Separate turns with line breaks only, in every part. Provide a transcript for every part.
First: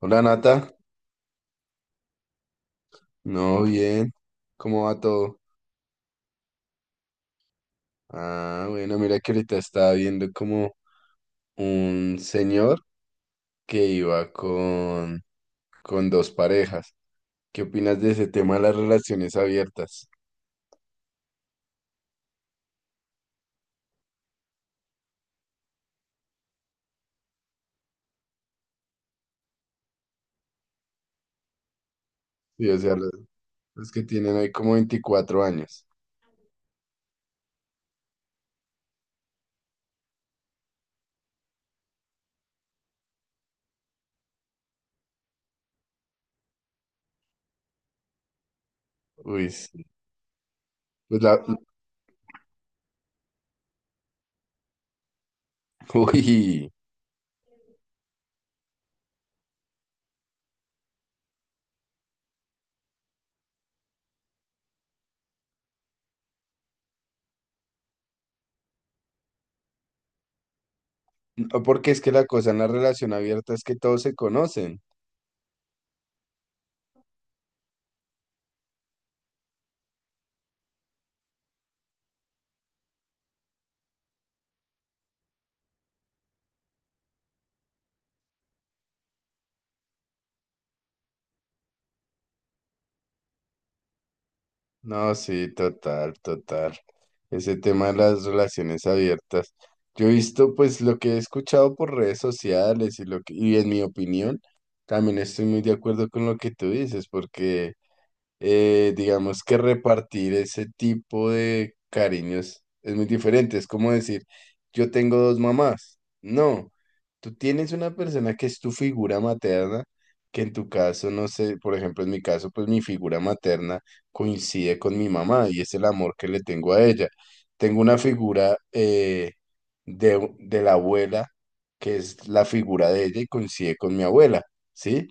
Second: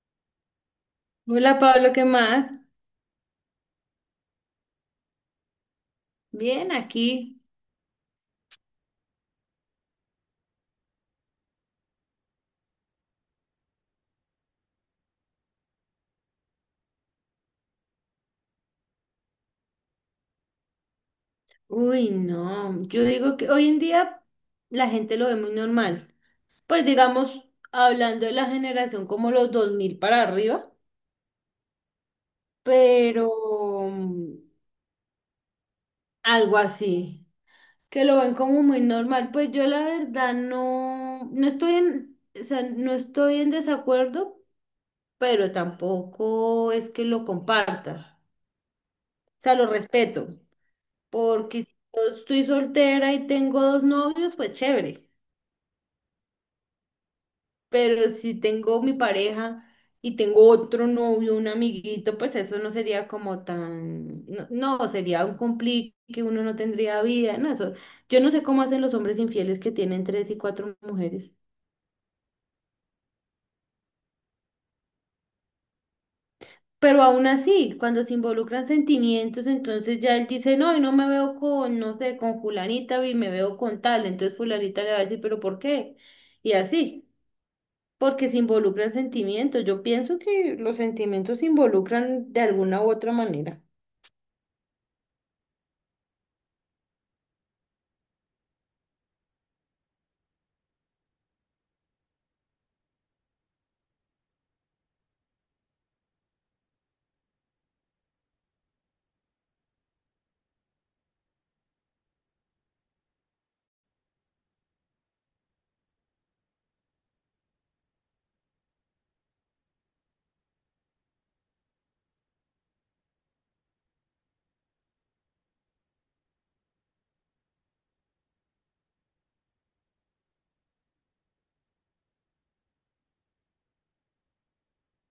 Hola Nata,
Hola Pablo, ¿qué más?
no, bien, ¿cómo va todo?
Bien, aquí.
Ah, bueno, mira que ahorita estaba viendo como un señor que iba con dos parejas. ¿Qué opinas de ese tema de las relaciones abiertas?
Uy, no, yo digo que hoy en día la gente lo ve muy normal. Pues digamos, hablando de la generación como los 2000 para arriba,
Sí, o sea,
pero
los que tienen ahí
mm,
como 24 años.
algo así, que lo ven como muy normal. Pues yo la verdad no estoy en, o sea, no estoy en desacuerdo, pero tampoco es que lo comparta. O
Uy,
sea, lo
sí.
respeto.
Pues la,
Porque si yo estoy soltera y tengo dos novios, pues chévere.
uy,
Pero si tengo mi pareja y tengo otro novio, un amiguito, pues eso no sería como tan, no, no, sería un complique, que uno no tendría vida, no, eso. Yo no sé cómo hacen los hombres infieles que tienen tres y cuatro mujeres.
no, porque es que la cosa en la relación abierta es que todos se conocen.
Pero aún así, cuando se involucran sentimientos, entonces ya él dice, no, y no me veo con, no sé, con fulanita, y me veo con tal. Entonces fulanita le va a decir, pero ¿por qué? Y así. Porque se involucran sentimientos. Yo pienso que los sentimientos se involucran de alguna u otra manera.
No, sí, total, total. Ese tema de las relaciones abiertas. Yo he visto, pues, lo que he escuchado por redes sociales y y en mi opinión, también estoy muy de acuerdo con lo que tú dices, porque digamos que repartir ese tipo de cariños es muy diferente. Es como decir, yo tengo dos mamás. No, tú tienes una persona que es tu figura materna, que en tu caso, no sé, por ejemplo, en mi caso, pues mi figura materna coincide con mi mamá y es el amor que le tengo a ella. Tengo una figura de la abuela, que es la figura de ella y coincide con mi abuela, ¿sí?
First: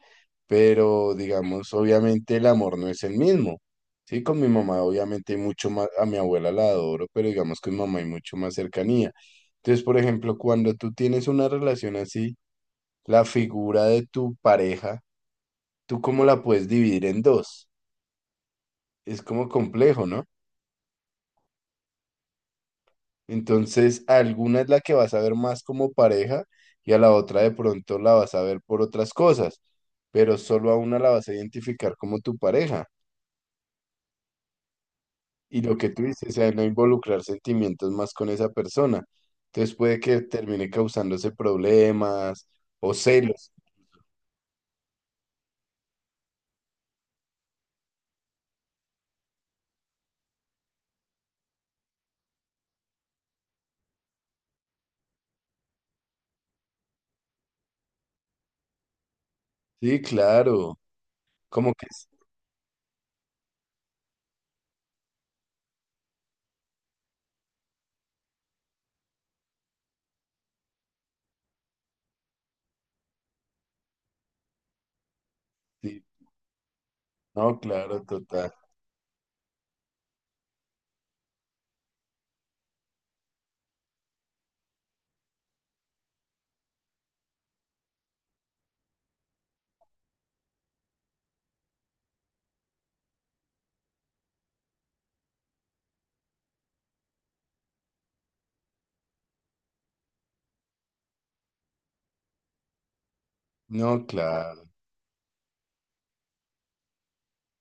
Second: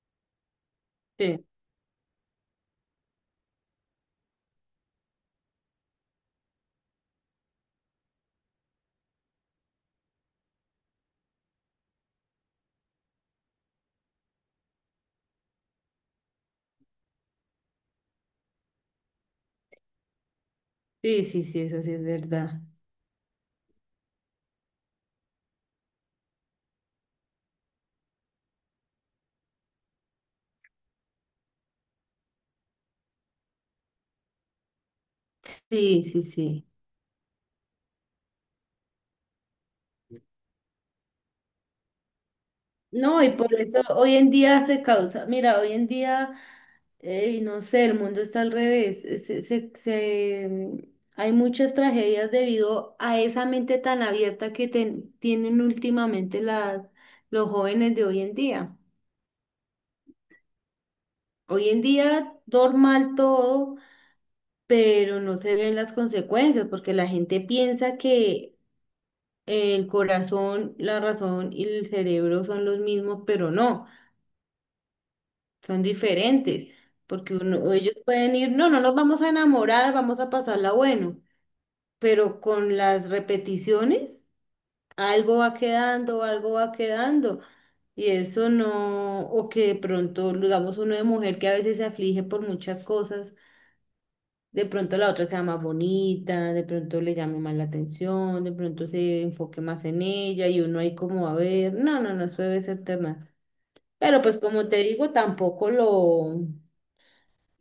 Pero
Sí,
digamos, obviamente el amor no es el mismo. Sí, con mi mamá obviamente hay mucho más, a mi abuela la adoro, pero digamos que mi mamá hay mucho más cercanía. Entonces, por ejemplo, cuando tú tienes una relación así, la figura de tu pareja, ¿tú cómo la puedes dividir en dos? Es como complejo, ¿no?
sí, sí, sí, eso sí es verdad.
Entonces, alguna es la que vas a ver más como pareja y a la otra de pronto la vas a ver por otras cosas, pero solo a una la vas a identificar como tu pareja. Y lo que tú
Sí, sí,
dices, o sea, no
sí.
involucrar sentimientos más con esa persona. Entonces puede que termine causándose problemas o
No, y
celos.
por eso hoy en día se causa, mira, hoy en día, no sé, el mundo está al revés. Hay muchas tragedias debido a esa mente tan abierta que tienen últimamente los jóvenes de hoy en día.
Sí, claro.
Hoy
Como
en
que
día, normal todo, pero no se ven las consecuencias porque la gente piensa que el corazón, la razón y el cerebro son los mismos, pero no, son
sí.
diferentes, porque
No,
ellos
claro,
pueden
total.
ir, no nos vamos a enamorar, vamos a pasarla bueno, pero con las repeticiones algo va quedando, algo va quedando. Y eso no, o que de pronto, digamos, uno de mujer que a veces se aflige por muchas cosas. De pronto la otra sea más bonita, de pronto le llame más la atención, de pronto se enfoque más en ella y uno ahí como a ver, no, no, no, eso debe ser temas.
No,
Pero pues
claro.
como te digo, tampoco lo,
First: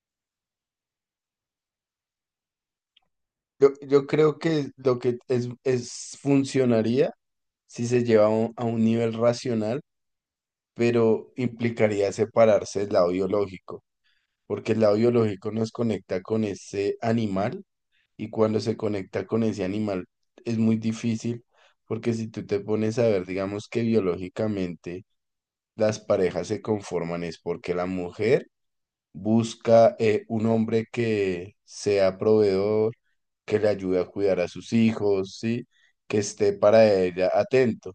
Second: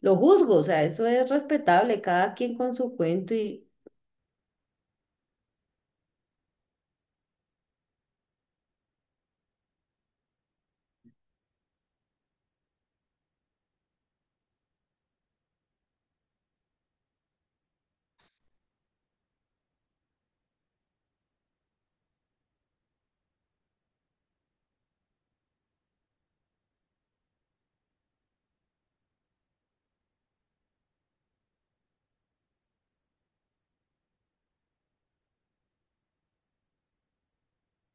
lo juzgo, o sea, eso es respetable, cada quien con su cuento y.
Yo creo que es funcionaría si se lleva a un nivel racional, pero implicaría separarse del lado biológico, porque el lado biológico nos conecta con ese animal y cuando se conecta con ese animal es muy difícil porque si tú te pones a ver, digamos que biológicamente las parejas se conforman es porque la mujer busca un hombre que sea proveedor, que le ayude a cuidar a sus hijos, ¿sí? Que esté para ella atento.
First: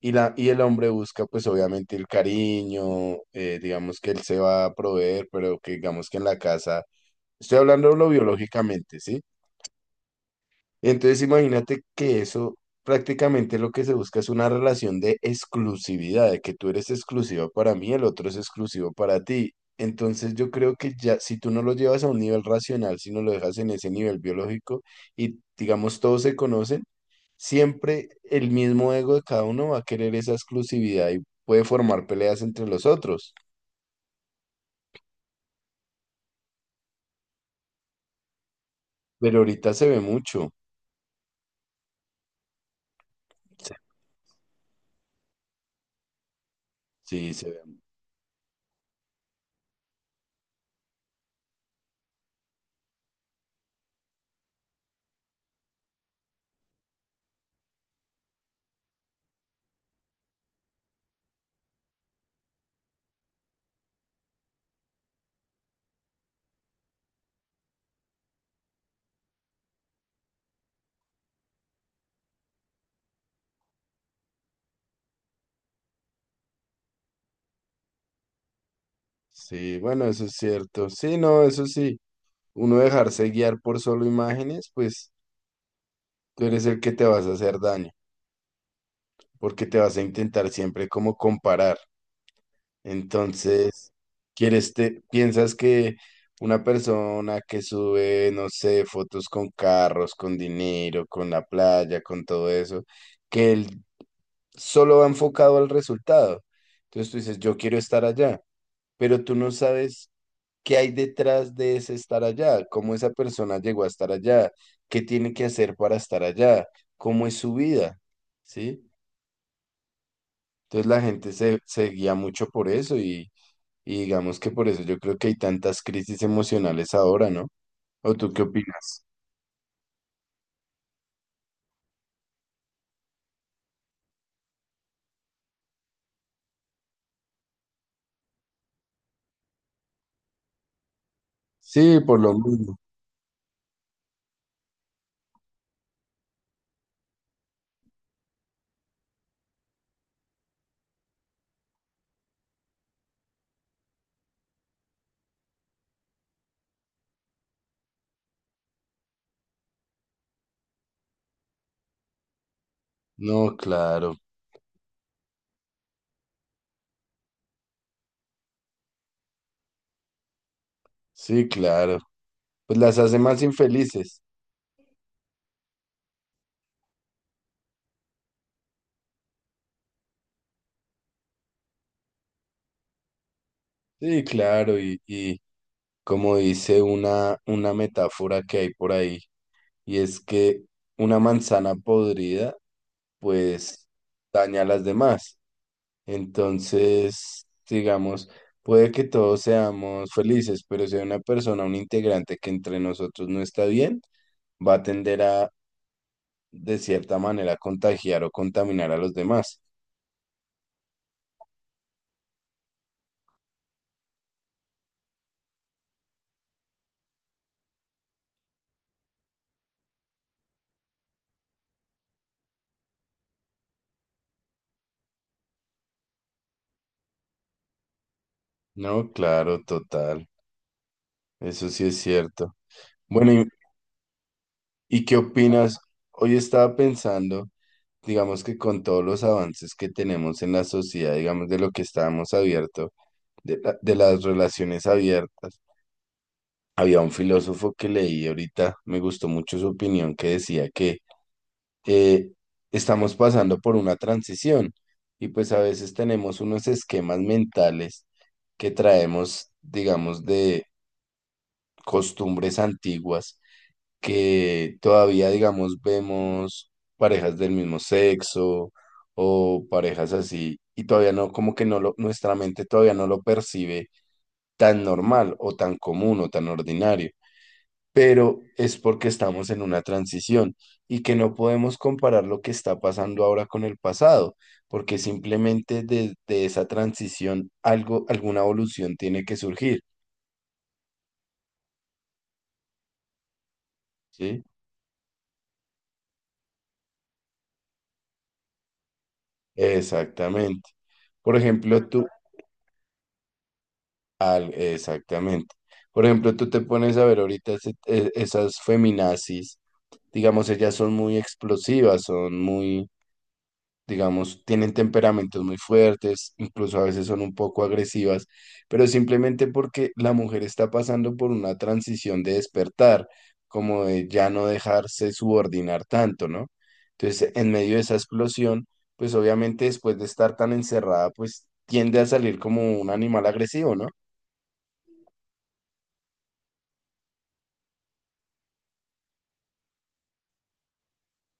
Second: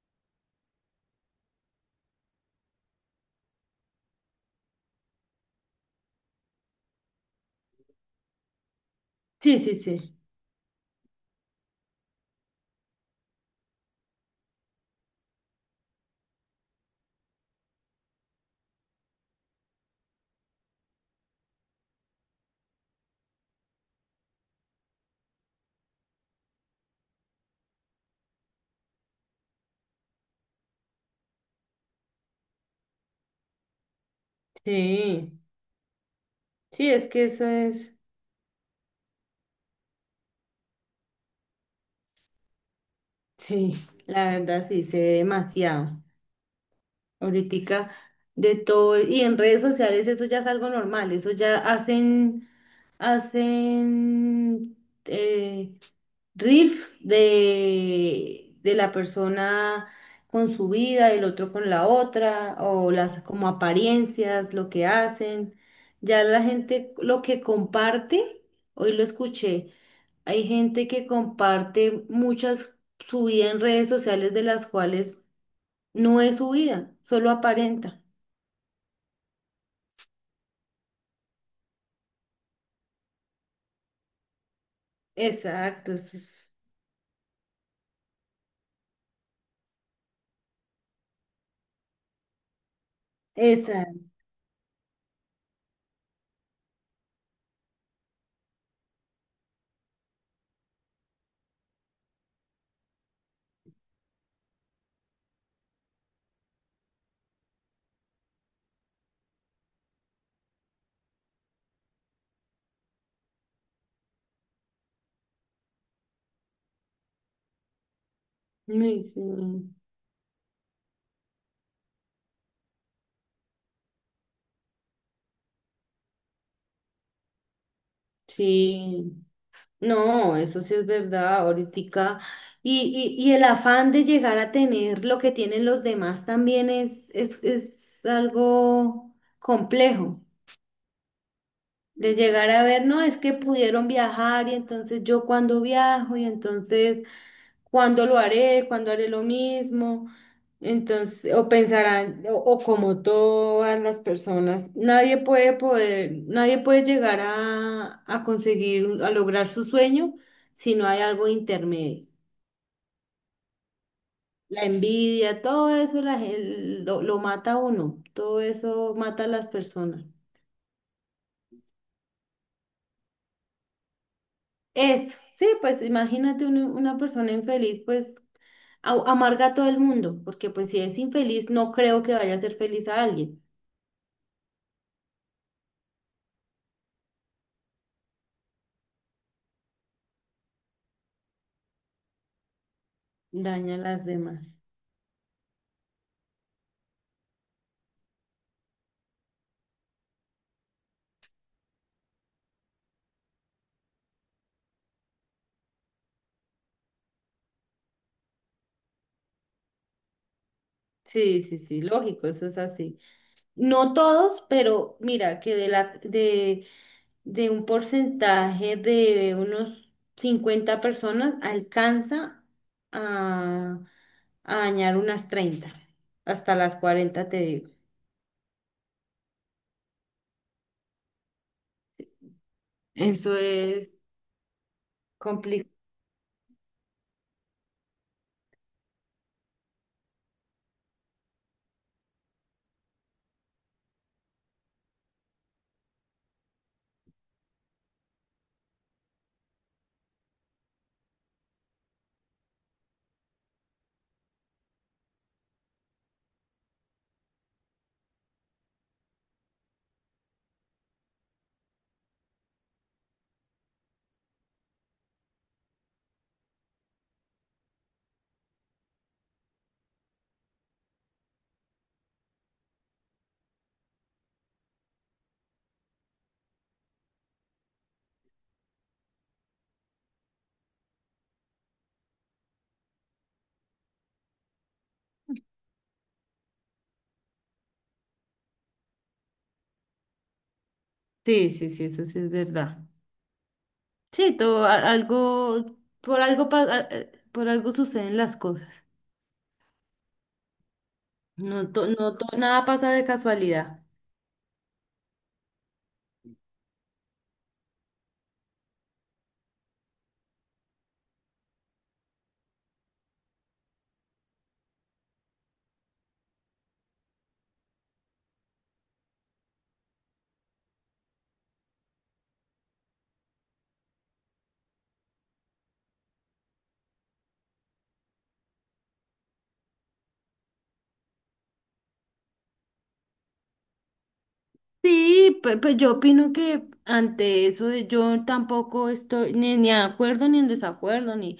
Y, y el hombre busca pues obviamente el cariño, digamos que él se va a proveer, pero que digamos que en la casa, estoy hablando biológicamente, ¿sí?
Sí, sí, sí,
Entonces imagínate que eso prácticamente lo que se busca es una relación de exclusividad, de que tú eres exclusiva para mí, el otro es exclusivo para ti. Entonces yo creo que ya si tú no lo llevas a un nivel racional, si no lo dejas en ese nivel biológico y digamos todos se conocen, siempre el mismo ego de cada uno va a querer esa exclusividad y puede formar peleas entre los otros.
sí, sí, es que eso es,
Pero ahorita se ve mucho.
sí, la verdad sí, sé demasiado.
Sí, se ve.
Ahoritica de todo, y en redes sociales eso ya es algo normal, eso ya hacen, hacen eh, reels de la persona con su vida, el otro con la otra, o las como apariencias, lo que hacen. Ya la gente lo que comparte, hoy lo escuché, hay gente que comparte muchas su vida en redes sociales de las cuales no es su vida, solo aparenta.
Sí, bueno, eso es cierto. Sí, no, eso sí. Uno dejarse guiar por solo imágenes, pues
Exacto, eso
tú
es.
eres el que te vas a hacer daño, porque te vas a intentar siempre como comparar. Entonces,
Exacto.
piensas que una persona que sube, no sé, fotos con carros, con dinero, con la playa, con todo eso, que él solo va enfocado al resultado. Entonces tú dices, yo quiero estar allá, pero tú no sabes, ¿qué hay detrás de ese estar allá? ¿Cómo esa persona llegó a estar allá? ¿Qué tiene que hacer para estar allá? ¿Cómo es su vida? ¿Sí?
Ay, sí,
Entonces la gente se guía mucho por eso y digamos que por eso yo creo que hay tantas crisis emocionales ahora, ¿no? ¿O tú qué opinas?
sí. No, eso sí es verdad, ahorita. Y el afán de llegar a tener lo que tienen los demás también es algo complejo.
Sí,
De
por lo
llegar a
mismo.
ver, no, es que pudieron viajar y entonces yo cuando viajo y entonces, ¿cuándo lo haré? ¿Cuándo haré lo mismo? Entonces, o pensarán, o como todas las personas, nadie puede poder, nadie puede llegar a, conseguir, a lograr su sueño si no hay algo intermedio.
No, claro.
La envidia, todo eso la lo mata a uno, todo eso mata a las personas.
Sí, claro. Pues las hace más infelices.
Eso, sí, pues imagínate una persona infeliz, pues amarga a todo el mundo, porque pues si es infeliz, no creo que vaya a ser feliz a alguien.
Sí, claro. Y como dice una metáfora que hay por ahí, y es que una manzana podrida
Daña a
pues
las demás.
daña a las demás. Entonces, digamos, puede que todos seamos felices, pero si hay una persona, un integrante que entre nosotros no está bien, va a tender a, de cierta manera, contagiar o contaminar a los demás.
Sí, sí, sí, lógico, eso es así. No todos, pero mira que de un porcentaje de unos 50 personas alcanza a, a, dañar unas 30, hasta las 40 te digo.
No, claro, total. Eso sí es cierto. Bueno,
Eso es
y qué
complicado.
opinas? Hoy estaba pensando, digamos que con todos los avances que tenemos en la sociedad, digamos de lo que estábamos abierto, de las relaciones abiertas. Había un filósofo que leí ahorita, me gustó mucho su opinión, que decía que eh, estamos pasando por una transición y pues a veces tenemos unos esquemas mentales que traemos, digamos, de costumbres antiguas, que todavía, digamos, vemos parejas del mismo sexo o parejas así y todavía no, como que no lo, nuestra mente todavía no lo percibe tan normal o tan común o tan ordinario. Pero es porque estamos en una transición y que no podemos comparar lo que está pasando ahora con el pasado, porque simplemente desde esa transición alguna evolución tiene que surgir,
Sí, sí, sí, eso sí es verdad. Sí,
¿sí?
todo algo por algo por algo suceden las cosas.
Exactamente. Por
No to-
ejemplo,
no to- nada pasa de casualidad.
exactamente. Por ejemplo, tú te pones a ver ahorita esas feminazis, digamos, ellas son muy explosivas, son muy, digamos, tienen temperamentos muy fuertes, incluso a veces son un poco agresivas, pero simplemente porque la mujer está pasando por una transición de despertar, como de ya no dejarse subordinar tanto, ¿no? Entonces, en medio de esa explosión, pues obviamente después de estar tan encerrada, pues tiende a salir como un animal agresivo, ¿no?
Sí, pues, yo opino que ante eso yo tampoco estoy ni de acuerdo ni en desacuerdo, ni,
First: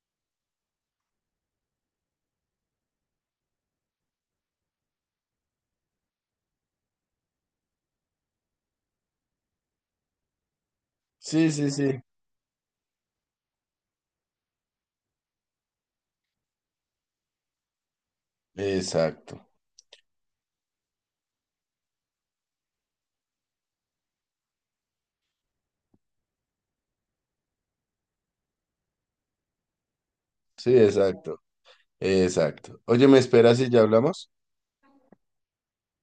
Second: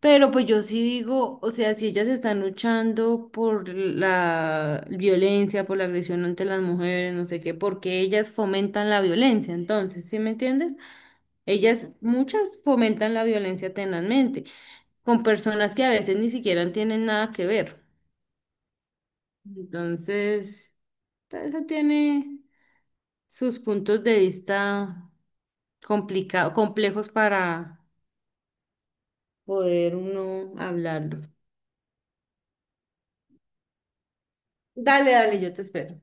pero pues yo sí digo, o sea, si ellas están luchando por la violencia, por la agresión ante las mujeres, no sé qué, porque ellas fomentan la violencia, entonces, ¿sí me entiendes?
Sí, sí,
Ellas,
sí.
muchas fomentan la violencia tenazmente, con personas que a veces ni siquiera tienen nada que ver.
Exacto.
Entonces, eso tiene sus puntos de vista complicados, complejos para poder uno
Sí,
hablarlos.
exacto. Exacto. Oye, ¿me esperas y ya hablamos?
Dale, dale, yo te espero.